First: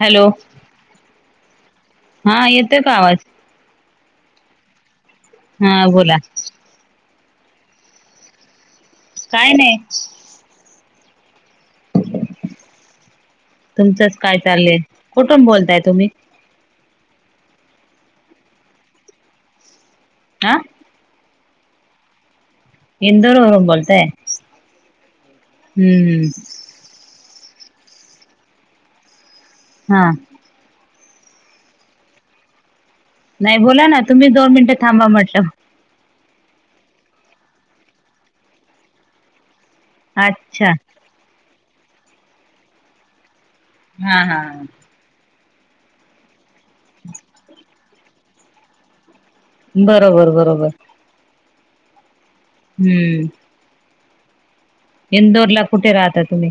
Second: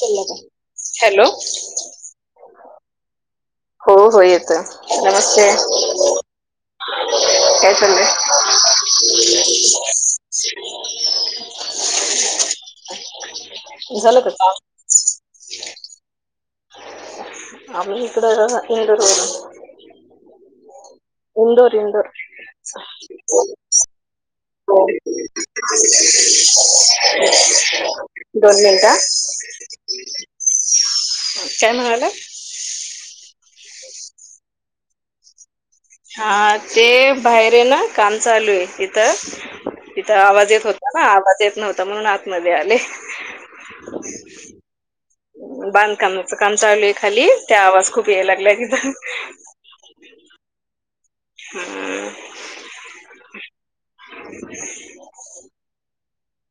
Hello hello. हा येतोय का आवाज? हो हो येतोय. नमस्ते. हा बोला काय चाललंय? काय नाही. तुमचंच झालं का काय काम? चाललंय? कुठून बोलताय तुम्ही? आम्ही इकडं, इंदोर वरुन. आ? इंदोर, इंदोर. इंदोर वरून बोलताय? हो. हम्म दोन मिनटं, आ. हा. काय म्हणालात? नाही बोला ना. तुम्ही दोन मिनिटं थांबा म्हटला. हा ते बाहेर आहे ना, काम चालू आहे इथं. इथं आवाज येत अच्छा होता. ह आवाज येत नव्हता, म्हणून आतमध्ये आले. हा हा बांधकामाच काम चालू आहे खाली, त्या आवाज खूप याय लागलाय तिथं. बरोबर, बरोबर. हा. हम्म. [unintelligible] इंदोरला कुठे राहता तुम्ही?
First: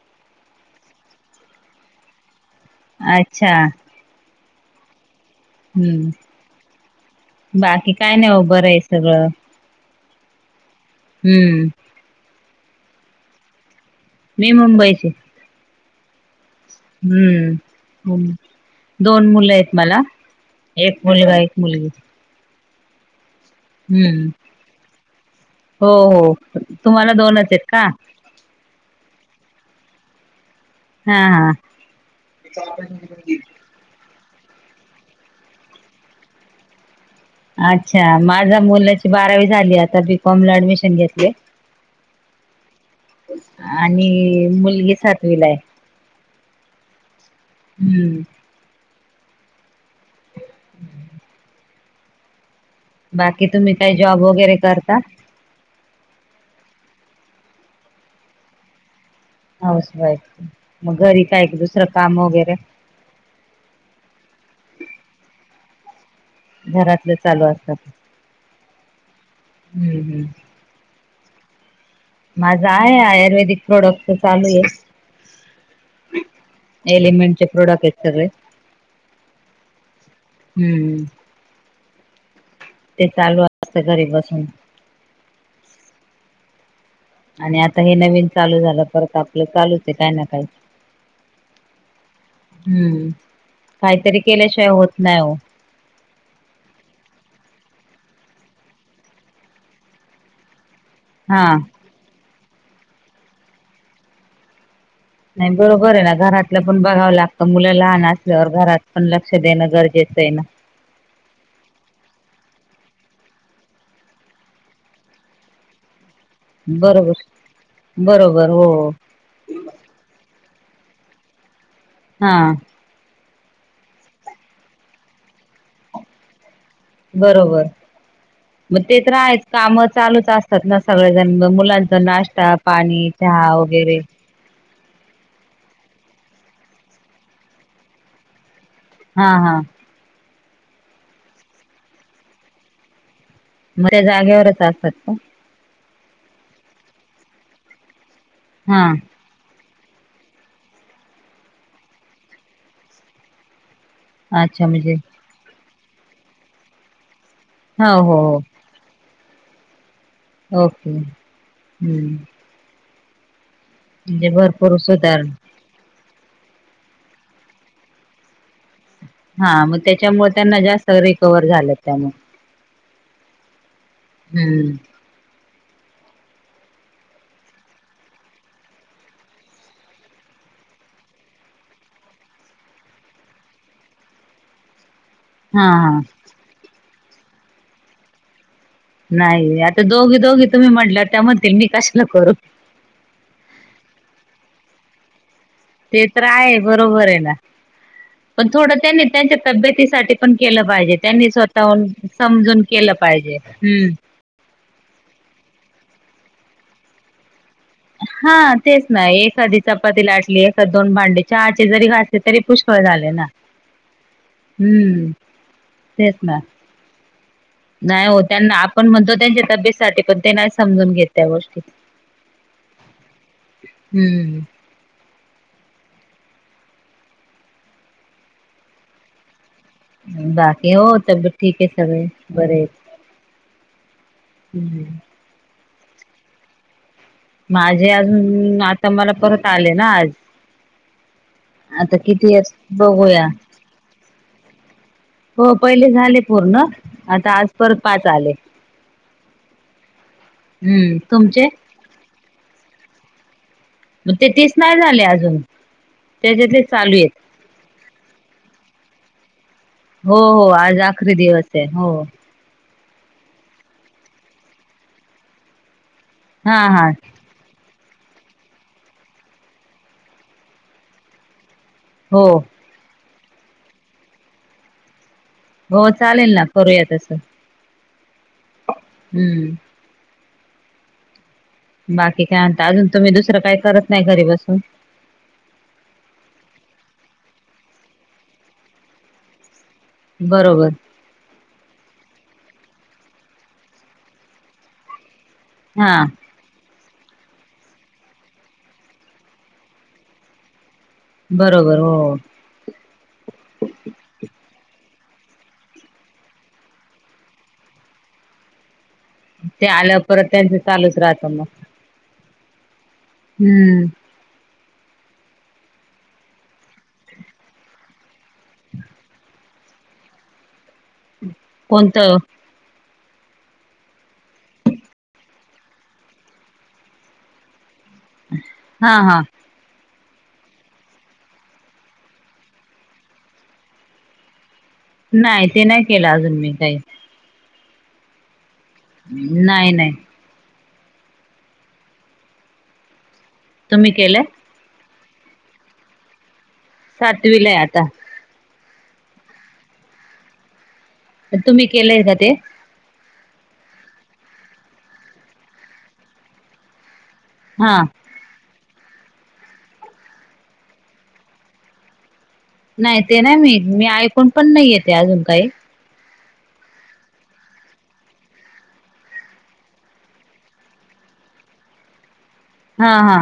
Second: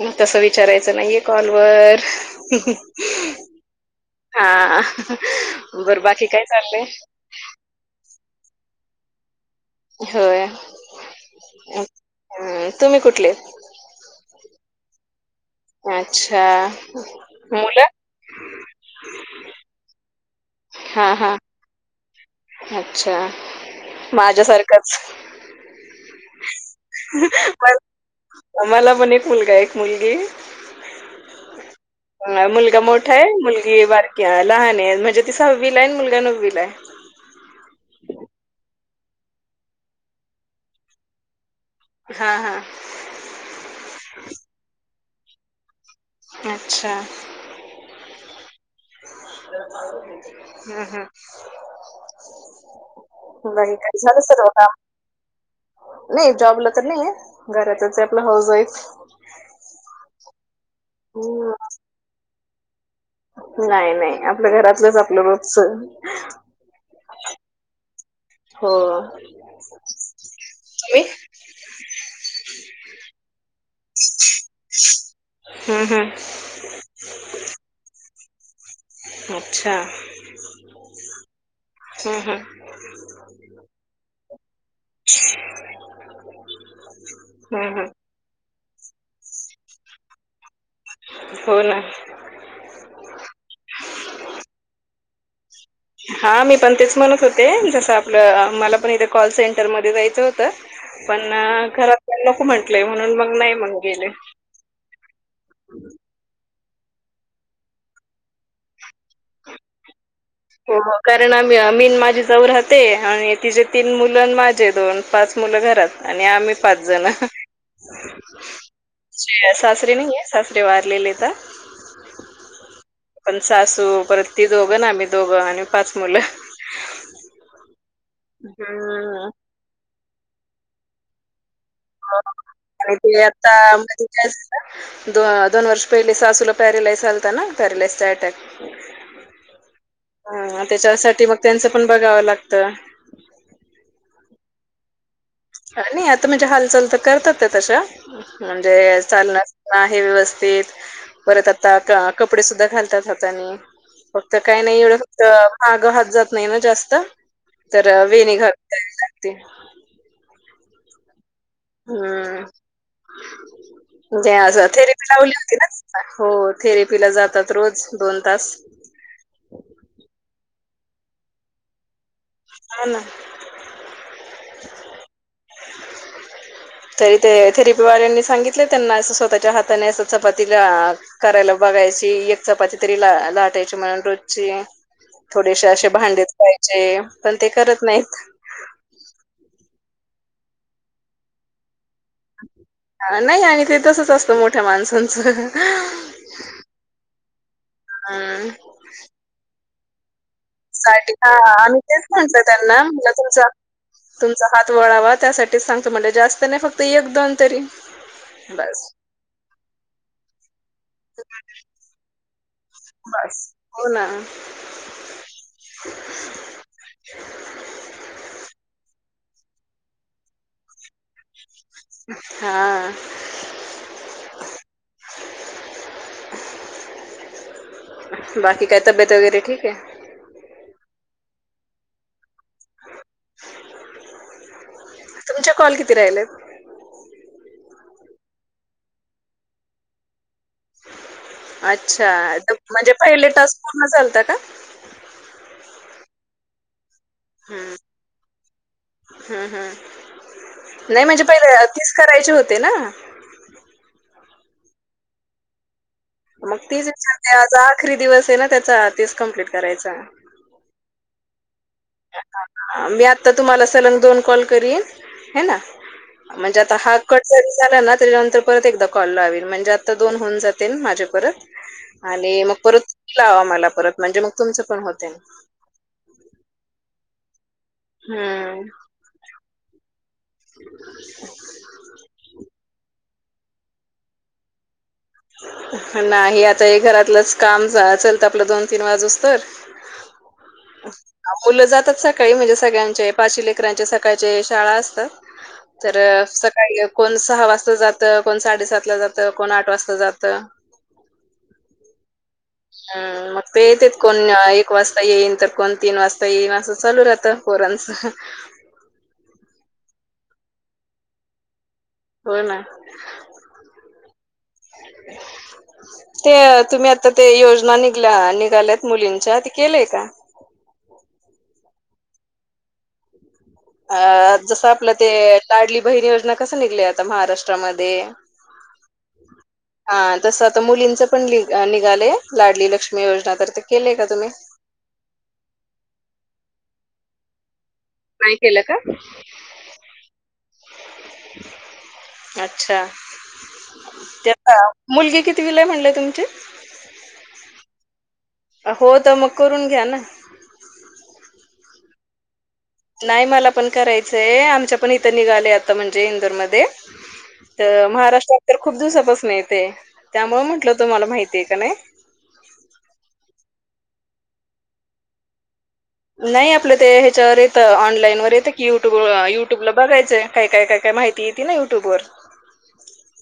मग तसं विचारायचं नाहीये कॉलवर. अच्छा. हा, बरं हम्म बाकी काय चाललंय? बाकी काय नाही ओ, बरं आहे सगळं. होय. हम्म. अ तुम्ही कुठले? मी मुंबईची. अच्छा. हम्म. मुलं? हो. दोन, मुलं आहेत मला, एक हां, मुलगा, हां. एक मुलगी अच्छा, हम्म माझ्यासारखंच, हो हो तुम्हाला दोनच आहेत पण का मला पण, एक मुलगा, एक मुलगी, हा हा ह, मुलगा मोठा आहे. मुलगी बारकी्या, लहान आहे, म्हणजे ती सहावीलाआहे. आणि मुलगा नववीला आहे. अच्छा, माझा मुल बारावी झाली, आता बीकॉम ला, ऍडमिशन घेतली. हा, हा आणि, मुलगी सातवीला आहे. अच्छा, हम्म, हम्, हम्, बाकी बाई तुम्ही काही काय, जॉब झालं सर्व वगैरे काम, करता नाही, जॉबला तर नाही आहे, घरातच आपला हाऊस वाईफ. हाऊस वाईफ, मग घरी काय, हं. एक दुसरं काम वगैरे, नाही, नाही आपलं घरातलंच, आपलं रोजच. घरातल चालू असत, हो. हम्म, हम्म तुम्ही? माझा आहे, आयुर्वेदिक प्रोडक्ट चालू आहे. हं, हं. एलिमेंटसचे, प्रॉडक्ट आहे सगळे. अच्छा, हम्म हम्, हम्, ते, चालू असत घरी बसून, [inaudible] आणि, आता हं. हे नवीन चालू झालं, परत आपलं चालूच आहे, काय ना काय, हो, ना, हम्म, काहीतरी केल्याशिवाय, होत नाही हो, हा, मी पण तेच म्हणत होते, जसं आपलं, मला पण इथे, कॉल सेंटरमध्ये जायचं होतं. पण, हा घरात नको म्हंटलंय, म्हणून मग नाही मग गेले. नाही, बरोबर आहे ना, घरातलं पण बघावं लागतं. मुलं लहान असल्यावर घरात पण लक्ष देणं, गरजेचं आहे ना. हो, मग कारण आम, मी आणि माझी जाऊ राहते, आणि तिचेे तीन मुलं, माझे दोन पाच मुलं घरात. आणि, आम्ही पाच जण बरोबर, बरोबर, हो सासरे नाहीआहे, सासरी वारलेले आहेत. हा, पणसासू, परत ती दोघं, आम्ही दोघं, आणि पाच मुलं. बरोबर, मग ते तर हम्म आहेच, काम चालूच असतात ना, सगळे जण मुलां. चा नाश्ता, पाणी, चहा वगैरे द -दोन वर्ष पहिले, सासूला पॅरालिसिसस आलता ना, पॅरालिसिसचा अटॅक, हा, हा हा, त्याच्यासाठी मग त्यांचं पण, बघावं लागतं. मग, त्या जागेवरच असतात का? नाही, आता म्हणजे, हालचाल तर करतात तशा, म्हणजे हा चालणार, हे, व्यवस्थित परत आता, कपडे सुद्धा घालतात हातानी, फक्त, काही अच्छा नाही म्हणजे एवढं फक्त माग हात जात नाही ना, जास्त तर हो हो वेनी घालून, काय सांगते? ओके, हम्म. म्हणजे आज भरपूर थेरीपी सुधार लावली होती ना? हो, थेरेपीला जातात रोज, दोन तास. हा, मग त्याच्यामुळे त्यांना जास्त रिकव्हर झालं त्यामुळे हा ना. हम्म. तरी ते, थेरेपी वाल्यांनी सांगितले त्यांना, असं स्वतःच्या हाताने असं चपातीला [unintelligible] करायला बघायची, यक चपाती तरी ला-लाटायची म्हणून रोजची. थोडेशे हा अशे हा भांडेच पायजे, पण ते करत नाईत. नाई, आता दोघी-दोघी तुम्ही म्हंटल्यावर, त्या म्हणतील मी कशाला करू नई आणि ते तसंच असतं मोठ्या माणसांचं ते तर आहे बरोबर ए ना, पण हम् थोडं त्यांनी त्यांच्या तब्येतीसाठी पण केलं पाहिजे, साठी हा त्यांनी आम्ही स्वतःहून तेच म्हटलं समजून त्यांना केलं म्हटलं पाहिजे, तुमचा हम्म. तुमचा हात वळावा त्यासाठीच सांगतो म्हणलं, जास्त नाई फक्त एक-दोन तरी. हा बस तेच ना, एखादी चपाती लाटली, एखादं दोन भांडे चहाचे जरी घासले तरी पुष्क सोय झाली ना, बस हो ना हम्म तेच ना नाही हो, त्यांना आपण म्हणतो त्यांच्या तब्येतीसाठी पण ते नाही समजून घेत त्या गोष्टी. हा. हम्म [inaudible] बाकी काय तबीयेत वगैरे ठीक ए? बाकी हो, तब्येत ठीक ए, सगळेच बरेयेत. [inaudible] तुमचे कॉल किती राहिलेत? माझे अजून, आता मला परत आले ना आज आता अच्छा, किती आहेत म्हणजे बघूया पहिले टास्क पूर्ण झालतं का? हो, पहिले झाले पूर्ण, आता आज परत पाच आले. हम्म हम्म, नाई म्हणजे पहिलं, तीस करायचे होते ना? मग, ते तीस नाही झाले अजून? [inaudible] त्याच्यातले मग तेच चालू आहेत विचारते आज आखरी दिवस ए ना त्याचा, तीस कमप्लीट करायचा. तेन हो मी आत्ता तुम्हाला सलंन दोन कॉल करीन, हे ना म्हणजे आता हा कट जरी झाला ना, त्याच्यानंतर परत एकदा कॉल लावीन म्हणजे आता दोन होऊन जातील माझे परत. हो आले मग परत तुम्ही लावा मला परत, म्हणजे मग तुमचं पण होतील. हो चालेल ना, करूया तसं. हम्म हम्म. [inaudible] बाकी काय आता, अजून तुम्ही दुसरं काही करत नाई घरी बसून? नाही, आता हे घरातलंच काम आसल तर आपलं दोन-तीन वाजूस तर बरोबर [inaudible] मुलं जातात सकाळी म्हणजे सगळ्यांचे पाची लेकरांचे सकाळचे शाळा असतात. हा तरं सकाळी कोण सहा वाजता जातं, कोण साडेसातला जातं, कोण आठ वाजता जातं बरोबर, हो. हा मग ते येतेत कोण एक वाजता येईन, तर कोण तीन वाजता येईन, असं चालू राहतं पोरांचं. [inaudible] ते आल्याव परत त्यांचं चालूच राहतं मग. हो ना. हम्म. [inaudible] ते तुम्ही आत्ता ते योजना निघल्या, निघाल्यात मुलींच्या ते केलंय का कोणतं अ जसं आपलं ते, लाडली बहीण योजना कसं निघलंय आता महाराष्ट्रामध्ये हा हा ह [inaudible] हा तसं आता मुलींचं पण लीग निघालंय लाडली लक्ष्मी योजना तर ते केलंय का तुम्ही नाय ते नाही केलं अजून मी काही. नाय केलं का नाय नाय अच्छा तुम्ही केलंय ते आता मुलगी कितवीलाय म्हणले तुमची सातवीलाय आता हो तर मग करून घ्या ना पण तुम्ही केलंय का ते नाय मला पण करायचंय आमच्या पण इथं निघालंय आता म्हणजे इंदोरमध्ये हा तर महाराष्ट्रात तर खूप दिवसापासून आहे ते त्यामुळं म्हंटलं तुम्हाला माहिते का नाय. नाही ते नाही माहीत मी ऐकून पण नाहीये ते अजून काही नाय आपलं ते ह्याच्यावर येतं ऑनलाईन वर येतं की युट्यूब युट्यूबला बघायचं काय काय काय काय माहि ती इती ना युट्यूबवर हा हा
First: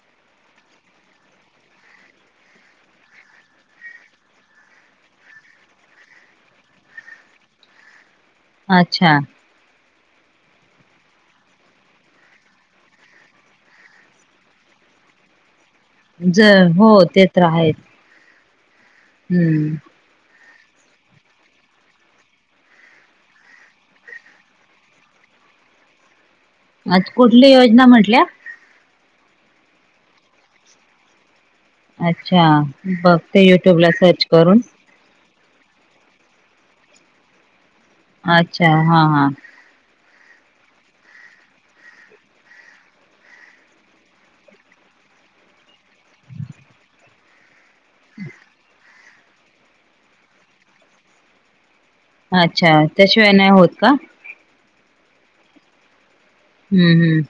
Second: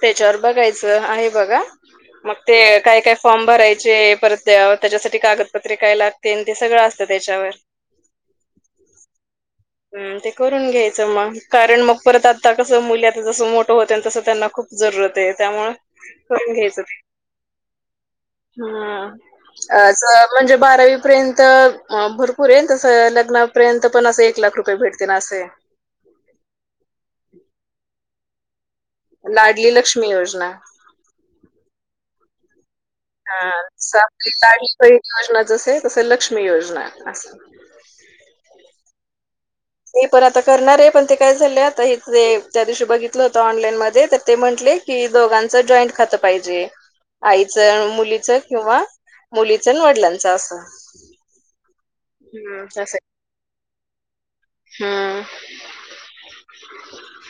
त्याच्यावर बघायचं आहे बघा मग ते काय काय फॉर्म भरायचे परत त्याव त्याच्यासाठी कागदपत्रे काय लाग तेन ते सगळं असतं त्याच्यावर अच्छा हम्म ते करून घ्यायचं मग कारण मग परत आत्ता कसं मुली आता जसं मोठं होत्याल तसं त्यांना खूप जरूरत आहे त्यामुळं जर हो ते तर आहे हम्म अ ज म्हणजे बारावीपर्यंत भरपूरये तसं लग्नापर्यंत पण असं एक एक लाख रुपये भेटतीन असंय अच्छ कुठली योजना म्हंटल्या लाडली लक्ष्मी योजना अच्छा बघते युट्यूबला सर्च करून बहिण योजना जसंय तसं लक्ष्मी योजना असं अच्छा हा हा मी पण आता करणार आहे पण ते काय झाले आता हे ते त्या दिवशी बघितलं होत ऑनलाईन मध्ये तर ते म्हंटले की दोघांचं जॉईंट खातं पाहिजे आईचं अन मु लीचं किंवा मुलीचं न वडलांचं असं हम्म अच्छा, त्याशिवाय नाही होत का? हा. हम्म हम्म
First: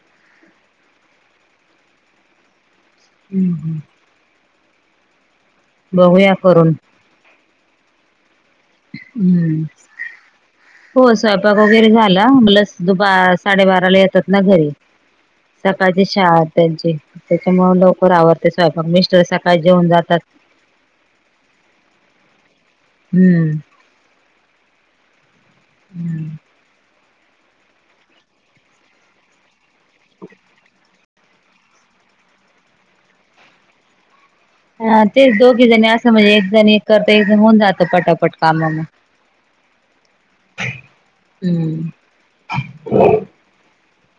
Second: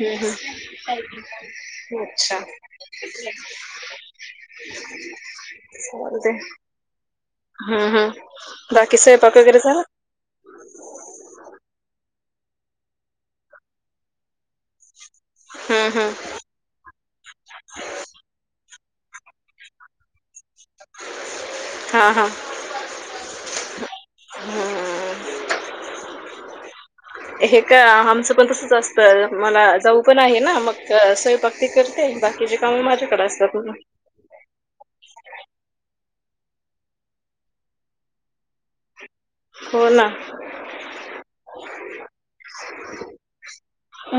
हं हं अच्छा. हम्म हम्म. बघूया चालतंय. करून हम हम बाकी स्वयंपाक वगैरे हम्म झाला? हो स्वयंपाक वगैरे झाला, मुलं दुपा साडेबाराला येतात ना घरी. हम्म सकाळची हम्म शाळा त्यांची त्यांच्यामुळे लवकर आवरते स्वयंपाक मिस्टर सकाळीच जेवून जातात. हा हा. हम्म. हम्म हे का आमचं पण तसंच असतं मला जाऊ पण आहे ना मग. तर स्वयंपाक ती करते, बाकीची कामं माझ्याकडे असतात म. ह तेच दोघी जण असं म्हणजे एक जण एक करत एकजण होऊन जातं पटापट काम म. हो ना हम्म.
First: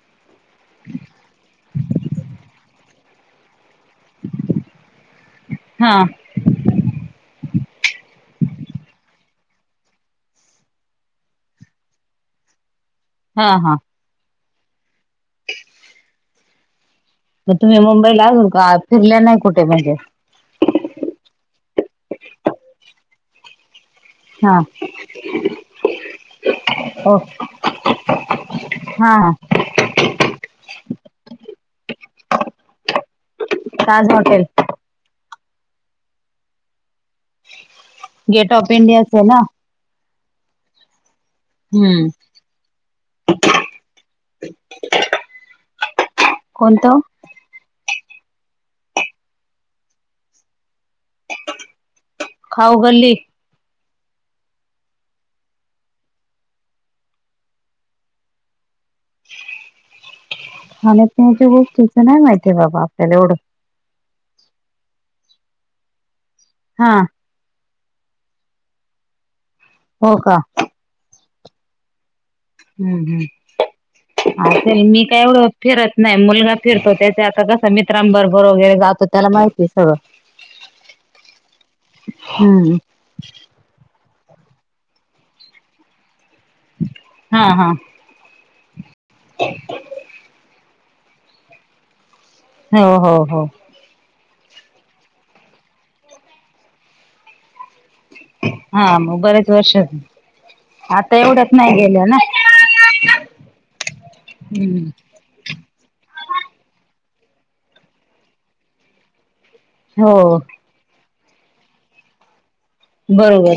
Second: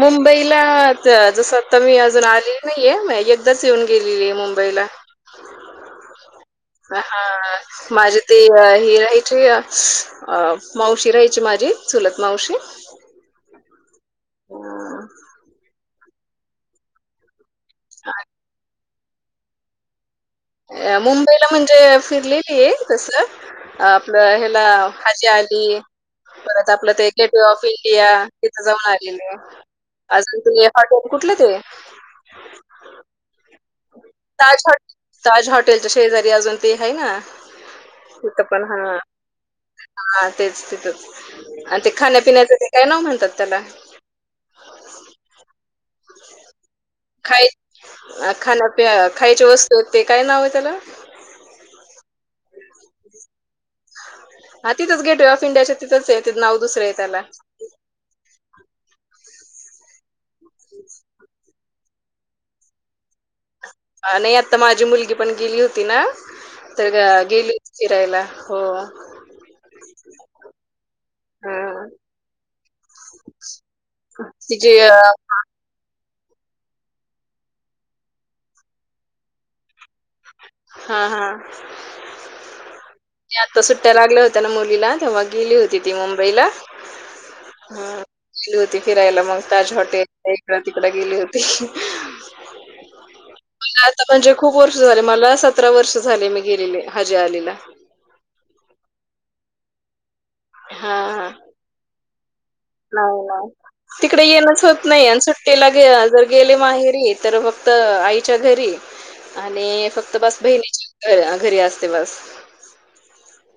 मुंबईला जसं आता मी अजून आलेली नाहीये, आताच येऊन गेलेली आहे मुंबईला. हा. हा माझे ते हे राहायचे अ मावशी राहायची माझी चुलत मावशी. हा हा. [inaudible] मग तुम्ही मुंबईला आजून का फिरल्या नाही कुठे म्हणजे? अ मुंबईला म्हणजे फिरलेली आहे तसं. आपलं हा ह्याला हजी आली परत आपलं ते ओ गेटवे ऑफ इंडिया तिथं जाऊन हा आलेली हा आहे. [unintelligible] कुठलं ते ताज हाॅटे हाॅट.. ताज हॉटेलच्या शेजारी अजून ते आहे ना. तिथं गेट पण ऑफ हा, इंडियाच आहे ना हा तेच तिथंच. आणि ते हम्म खाण्यापिण्याच ते काय नाव म्हणतात त्याला? कोणतं? खाय खाण्यापि खायच्या वस्तू आहेत ते काय नाव आहे त्याला? खाऊ गल्ली. हा तिथंच गेट वे ऑफ इंडिया तिथंच आहे ते नाव दुसरं आहे त्याला. खाण्यापिण्याच्या गोष्टीचं नाही माहितीे बाबा आपल्याला एवढं. नाही आता माझी मुलगी पण गेली होती ना तर हा गेली फिरायला हो. हो का. हम्म. हम्म हम्म तिची असेल अ, मी काय एवढं फिरत नाही मुलगा फिरतो त्याचे आता कसा मित्रांबरोबर वगैरे जातो त्याला माहित य सगळं. हा हा. हम्म ती आता सुट्ट्या लागल्या होत्या ना मुलीला तेव्हा गेली होती ती मुंबईला. हा हा. गेली होती फिरायला मग ताज हॉटेल इकड तिकड गेली होती. हो हो हो. मला आता म्हणजे खूप वर्ष झाले मला सतरा वर्ष झाले मी गेलेले हजे आलेला. हा मग बरेच वर्ष, हा आता हा एवढ्यात नाही गेल्या ना? नाही नाही तिकड येनच होत हम्म नाही आणि सु ट्टीला जर गेले माहेरी तर फक्त आईच्या घरी आणि फक्त हो बस बहिणीच्या घ घरी असते बस. बरोबर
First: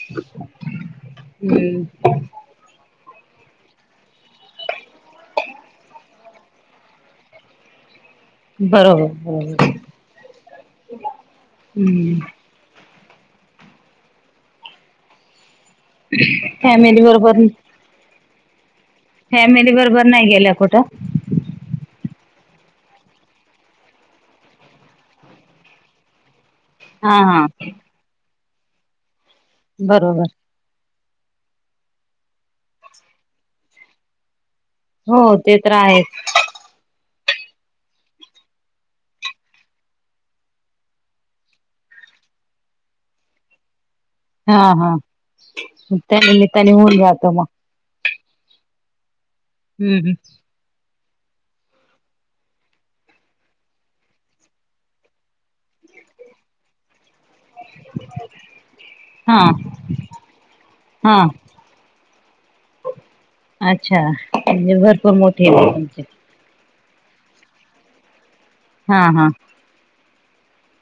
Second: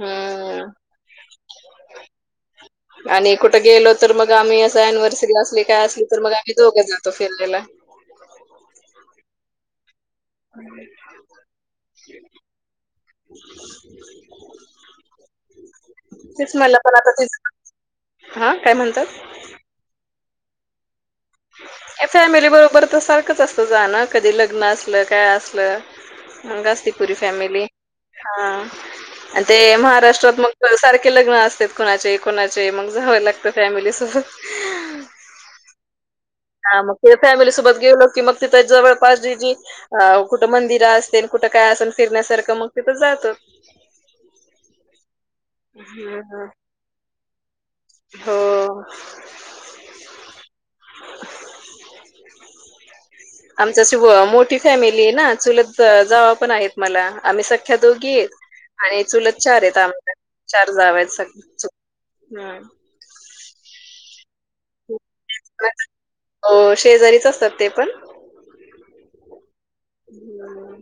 हम्म हम्म. आणि कुठं गेलो तर मग आम्ही असं अनिव्हर्सरी असली काय असली तर मग आम्ही दोघे जातो फिरनिला. बरोबर बरोबर. हम्म [inaudible] तिच मला पण फॅमिली आता तिच बरोबर आं काय म्हणतात? फॅमिली बरोबर नाही गेलात कुठं? फॅमिली बरोबर तर सारखंच असत जाण, कधी लग्न असलं, काय असलं. मग असती पुरी हा हा फॅमिली हा आणि ते बरोबर महाराष्ट्रात मग सारखे लग्न असतेत कुणाचे कोणाचे मग जावं लागतं फॅमिलीसोबत. हो ते तर आहे. हा मग तिथ फॅमिलीसोबत गेलो की मग तिथे जवळ पास जि जि अ कुठं मंदिरं असतील, कुठं काय असल फिरण्यासारखं मग तिथं जातोत. हा हा मग त्या हं. निमित्तान होऊन जात मग. हो. हम्म हम्म. आमची अशी मोठी फॅमिली आहे ना, चुलत जावा पण आहेत मला आम्ही स ख्ख्या दोघीत आणि हा चुलत चार आहेत आम्हाला चार जावेत हा सगळ च हम्म. अच्छा म्हणजे भरपूर मोठी आहे तुमची. हो शेजारीच असतात ते पण. हा हा. हं.